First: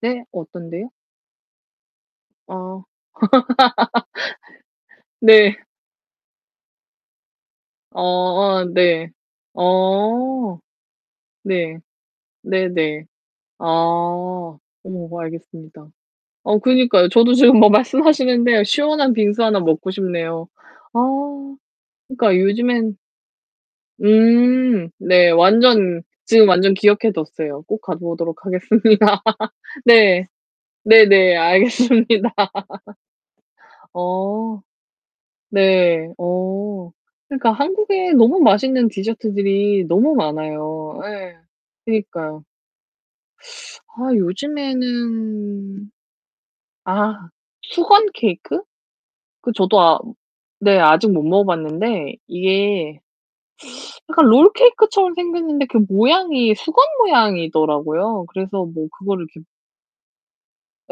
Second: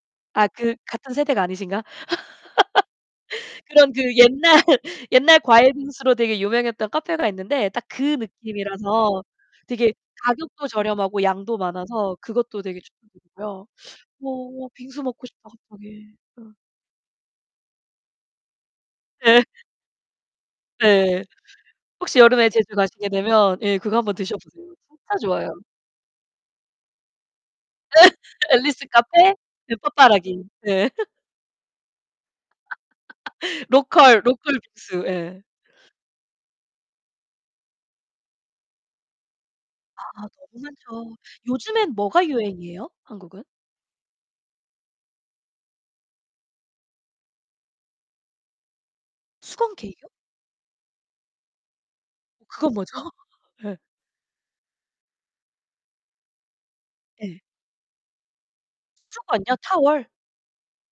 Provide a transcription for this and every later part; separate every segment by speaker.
Speaker 1: 네.
Speaker 2: 아 그
Speaker 1: 어떤데요?
Speaker 2: 같은 세대가 아니신가?
Speaker 1: 어.
Speaker 2: 그런 그 옛날 옛날
Speaker 1: 네.
Speaker 2: 과일 빙수로 되게 유명했던 카페가 있는데 딱
Speaker 1: 어
Speaker 2: 그
Speaker 1: 어 네.
Speaker 2: 느낌이라서 되게
Speaker 1: 어.
Speaker 2: 가격도 저렴하고 양도
Speaker 1: 네.
Speaker 2: 많아서 그것도
Speaker 1: 네
Speaker 2: 되게
Speaker 1: 네. 아.
Speaker 2: 추천드리고요. 어 어 빙수
Speaker 1: 어
Speaker 2: 먹고 싶다
Speaker 1: 알겠습니다.
Speaker 2: 갑자기. 어.
Speaker 1: 어 그니까요. 저도 지금 뭐 말씀하시는데 시원한 빙수
Speaker 2: 예.
Speaker 1: 하나 먹고 싶네요. 아
Speaker 2: 예. 혹시
Speaker 1: 그러니까
Speaker 2: 여름에 제주
Speaker 1: 요즘엔
Speaker 2: 가시게 되면 예 그거 한번 드셔 보세요.
Speaker 1: 음
Speaker 2: 진짜
Speaker 1: 네.
Speaker 2: 좋아요.
Speaker 1: 완전, 지금 완전 기억해 뒀어요. 꼭 가보도록
Speaker 2: 앨리스
Speaker 1: 하겠습니다.
Speaker 2: 카페? 그
Speaker 1: 네.
Speaker 2: 빠빠라기. 네.
Speaker 1: 네 네. 알겠습니다.
Speaker 2: 로컬 로컬
Speaker 1: 어.
Speaker 2: 빙수. 예.
Speaker 1: 네. 어. 그니까 한국에 너무 맛있는 디저트들이 너무
Speaker 2: 아 너무
Speaker 1: 많아요.
Speaker 2: 많죠.
Speaker 1: 예.
Speaker 2: 요즘엔 뭐가
Speaker 1: 그니까요.
Speaker 2: 유행이에요? 한국은?
Speaker 1: 아 요즘에는 아 수건 케이크? 그
Speaker 2: 수건
Speaker 1: 저도 아
Speaker 2: 케익이요?
Speaker 1: 네 아직 못 먹어봤는데
Speaker 2: 그건 뭐죠?
Speaker 1: 이게
Speaker 2: 예.
Speaker 1: 약간 롤케이크처럼 생겼는데 그 모양이 수건
Speaker 2: 예.
Speaker 1: 모양이더라고요. 그래서 뭐 그거를 이렇게
Speaker 2: 수건요? 타월?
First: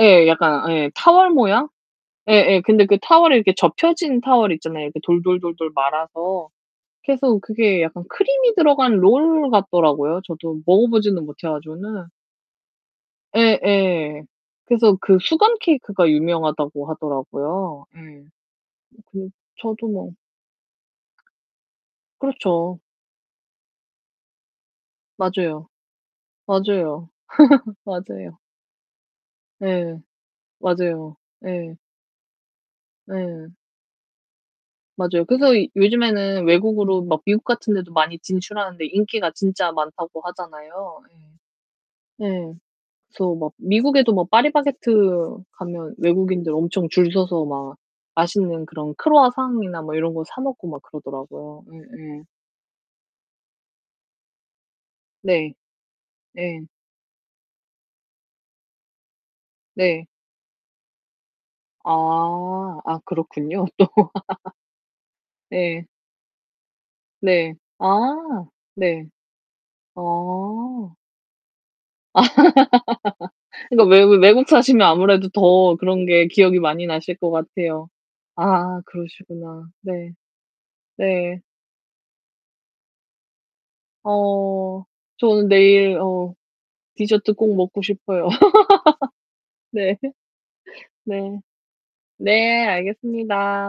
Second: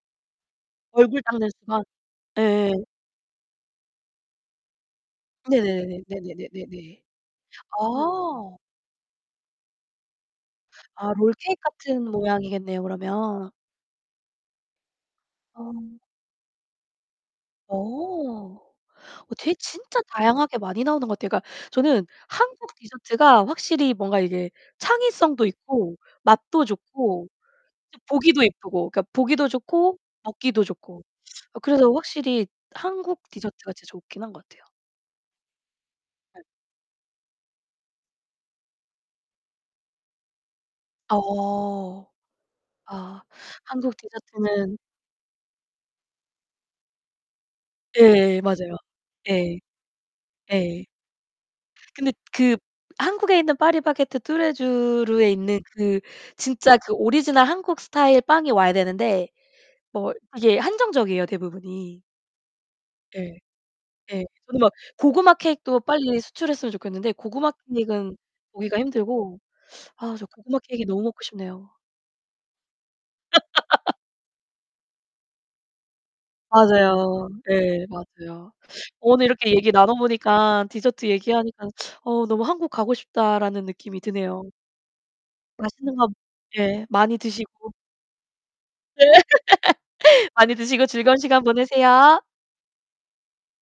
Speaker 1: 예. 약간 예
Speaker 2: 얼굴
Speaker 1: 타월
Speaker 2: 닦는
Speaker 1: 모양?
Speaker 2: 수건?
Speaker 1: 예
Speaker 2: 예
Speaker 1: 예. 근데
Speaker 2: 예예.
Speaker 1: 그 타월이 이렇게 접혀진 타월 있잖아요, 이렇게 돌돌돌돌
Speaker 2: 네네네네.
Speaker 1: 말아서.
Speaker 2: 네네네네네.
Speaker 1: 그래서 그게 약간 크림이
Speaker 2: 아.
Speaker 1: 들어간 롤 같더라고요. 저도
Speaker 2: 아
Speaker 1: 먹어보지는 못 해
Speaker 2: 롤케익
Speaker 1: 가지고는.
Speaker 2: 같은 모양이겠네요, 그러면.
Speaker 1: 예 예. 그래서 그 수건
Speaker 2: 아.
Speaker 1: 케이크가 유명하다고 하더라고요. 음.
Speaker 2: 어.
Speaker 1: 이 그
Speaker 2: 어 되게
Speaker 1: 저도
Speaker 2: 진짜
Speaker 1: 뭐
Speaker 2: 다양하게 많이 나오는 것 같아요. 그러니까 저는 한국
Speaker 1: 그렇죠.
Speaker 2: 디저트가 확실히 뭔가 이게 창의성도
Speaker 1: 맞아요.
Speaker 2: 있고, 맛도
Speaker 1: 맞아요.
Speaker 2: 좋고, 좀
Speaker 1: 맞아요.
Speaker 2: 보기도 이쁘고, 그니까 보기도 좋고,
Speaker 1: 네.
Speaker 2: 먹기도 좋고.
Speaker 1: 맞아요.
Speaker 2: 어
Speaker 1: 예.
Speaker 2: 그래서 확실히 한국
Speaker 1: 네.
Speaker 2: 디저트가 진짜 좋긴 한 것 같아요.
Speaker 1: 맞아요. 그래서
Speaker 2: 예.
Speaker 1: 요즘에는 외국으로 막 미국 같은 데도 많이 진출하는데 인기가 진짜 많다고 하잖아요.
Speaker 2: 어.
Speaker 1: 네.
Speaker 2: 아.
Speaker 1: 그래서 막
Speaker 2: 한국
Speaker 1: 미국에도 뭐
Speaker 2: 디저트는
Speaker 1: 파리바게뜨 가면 외국인들 엄청 줄 서서 막
Speaker 2: 예예.
Speaker 1: 맛있는
Speaker 2: 맞아요.
Speaker 1: 그런
Speaker 2: 예.
Speaker 1: 크루아상이나 뭐 이런 거 사 먹고 막
Speaker 2: 예.
Speaker 1: 그러더라고요. 예
Speaker 2: 근데
Speaker 1: 예.
Speaker 2: 그 한국에 있는 파리바게뜨, 뚜레쥬르에
Speaker 1: 네.
Speaker 2: 있는 그
Speaker 1: 네.
Speaker 2: 진짜 그 오리지널 한국 스타일 빵이 와야 되는데
Speaker 1: 네.
Speaker 2: 뭐 이게 한정적이에요, 대부분이.
Speaker 1: 아. 아
Speaker 2: 예.
Speaker 1: 그렇군요. 또.
Speaker 2: 예. 저는 막 고구마 케익도
Speaker 1: 네.
Speaker 2: 빨리 수출했으면 좋겠는데 고구마
Speaker 1: 네. 아.
Speaker 2: 케익은 보기가
Speaker 1: 네.
Speaker 2: 힘들고. 아 저 고구마 케익이
Speaker 1: 어.
Speaker 2: 너무 먹고 싶네요.
Speaker 1: 그니까 외 외국 사시면 아무래도 더 그런 게 기억이 많이 나실
Speaker 2: 맞아요.
Speaker 1: 것
Speaker 2: 네.
Speaker 1: 같아요.
Speaker 2: 맞아요. 어
Speaker 1: 아
Speaker 2: 오늘 이렇게
Speaker 1: 그러시구나.
Speaker 2: 얘기 나눠
Speaker 1: 네.
Speaker 2: 보니까 디저트
Speaker 1: 네.
Speaker 2: 얘기하니까 '어 너무 한국 가고 싶다.'라는 느낌이 드네요.
Speaker 1: 어 저는
Speaker 2: 맛있는
Speaker 1: 내일
Speaker 2: 거
Speaker 1: 어
Speaker 2: 예 많이
Speaker 1: 디저트 꼭
Speaker 2: 드시고.
Speaker 1: 먹고 싶어요.
Speaker 2: 예.
Speaker 1: 네.
Speaker 2: 많이 드시고 즐거운
Speaker 1: 네.
Speaker 2: 시간 보내세요.
Speaker 1: 네 알겠습니다.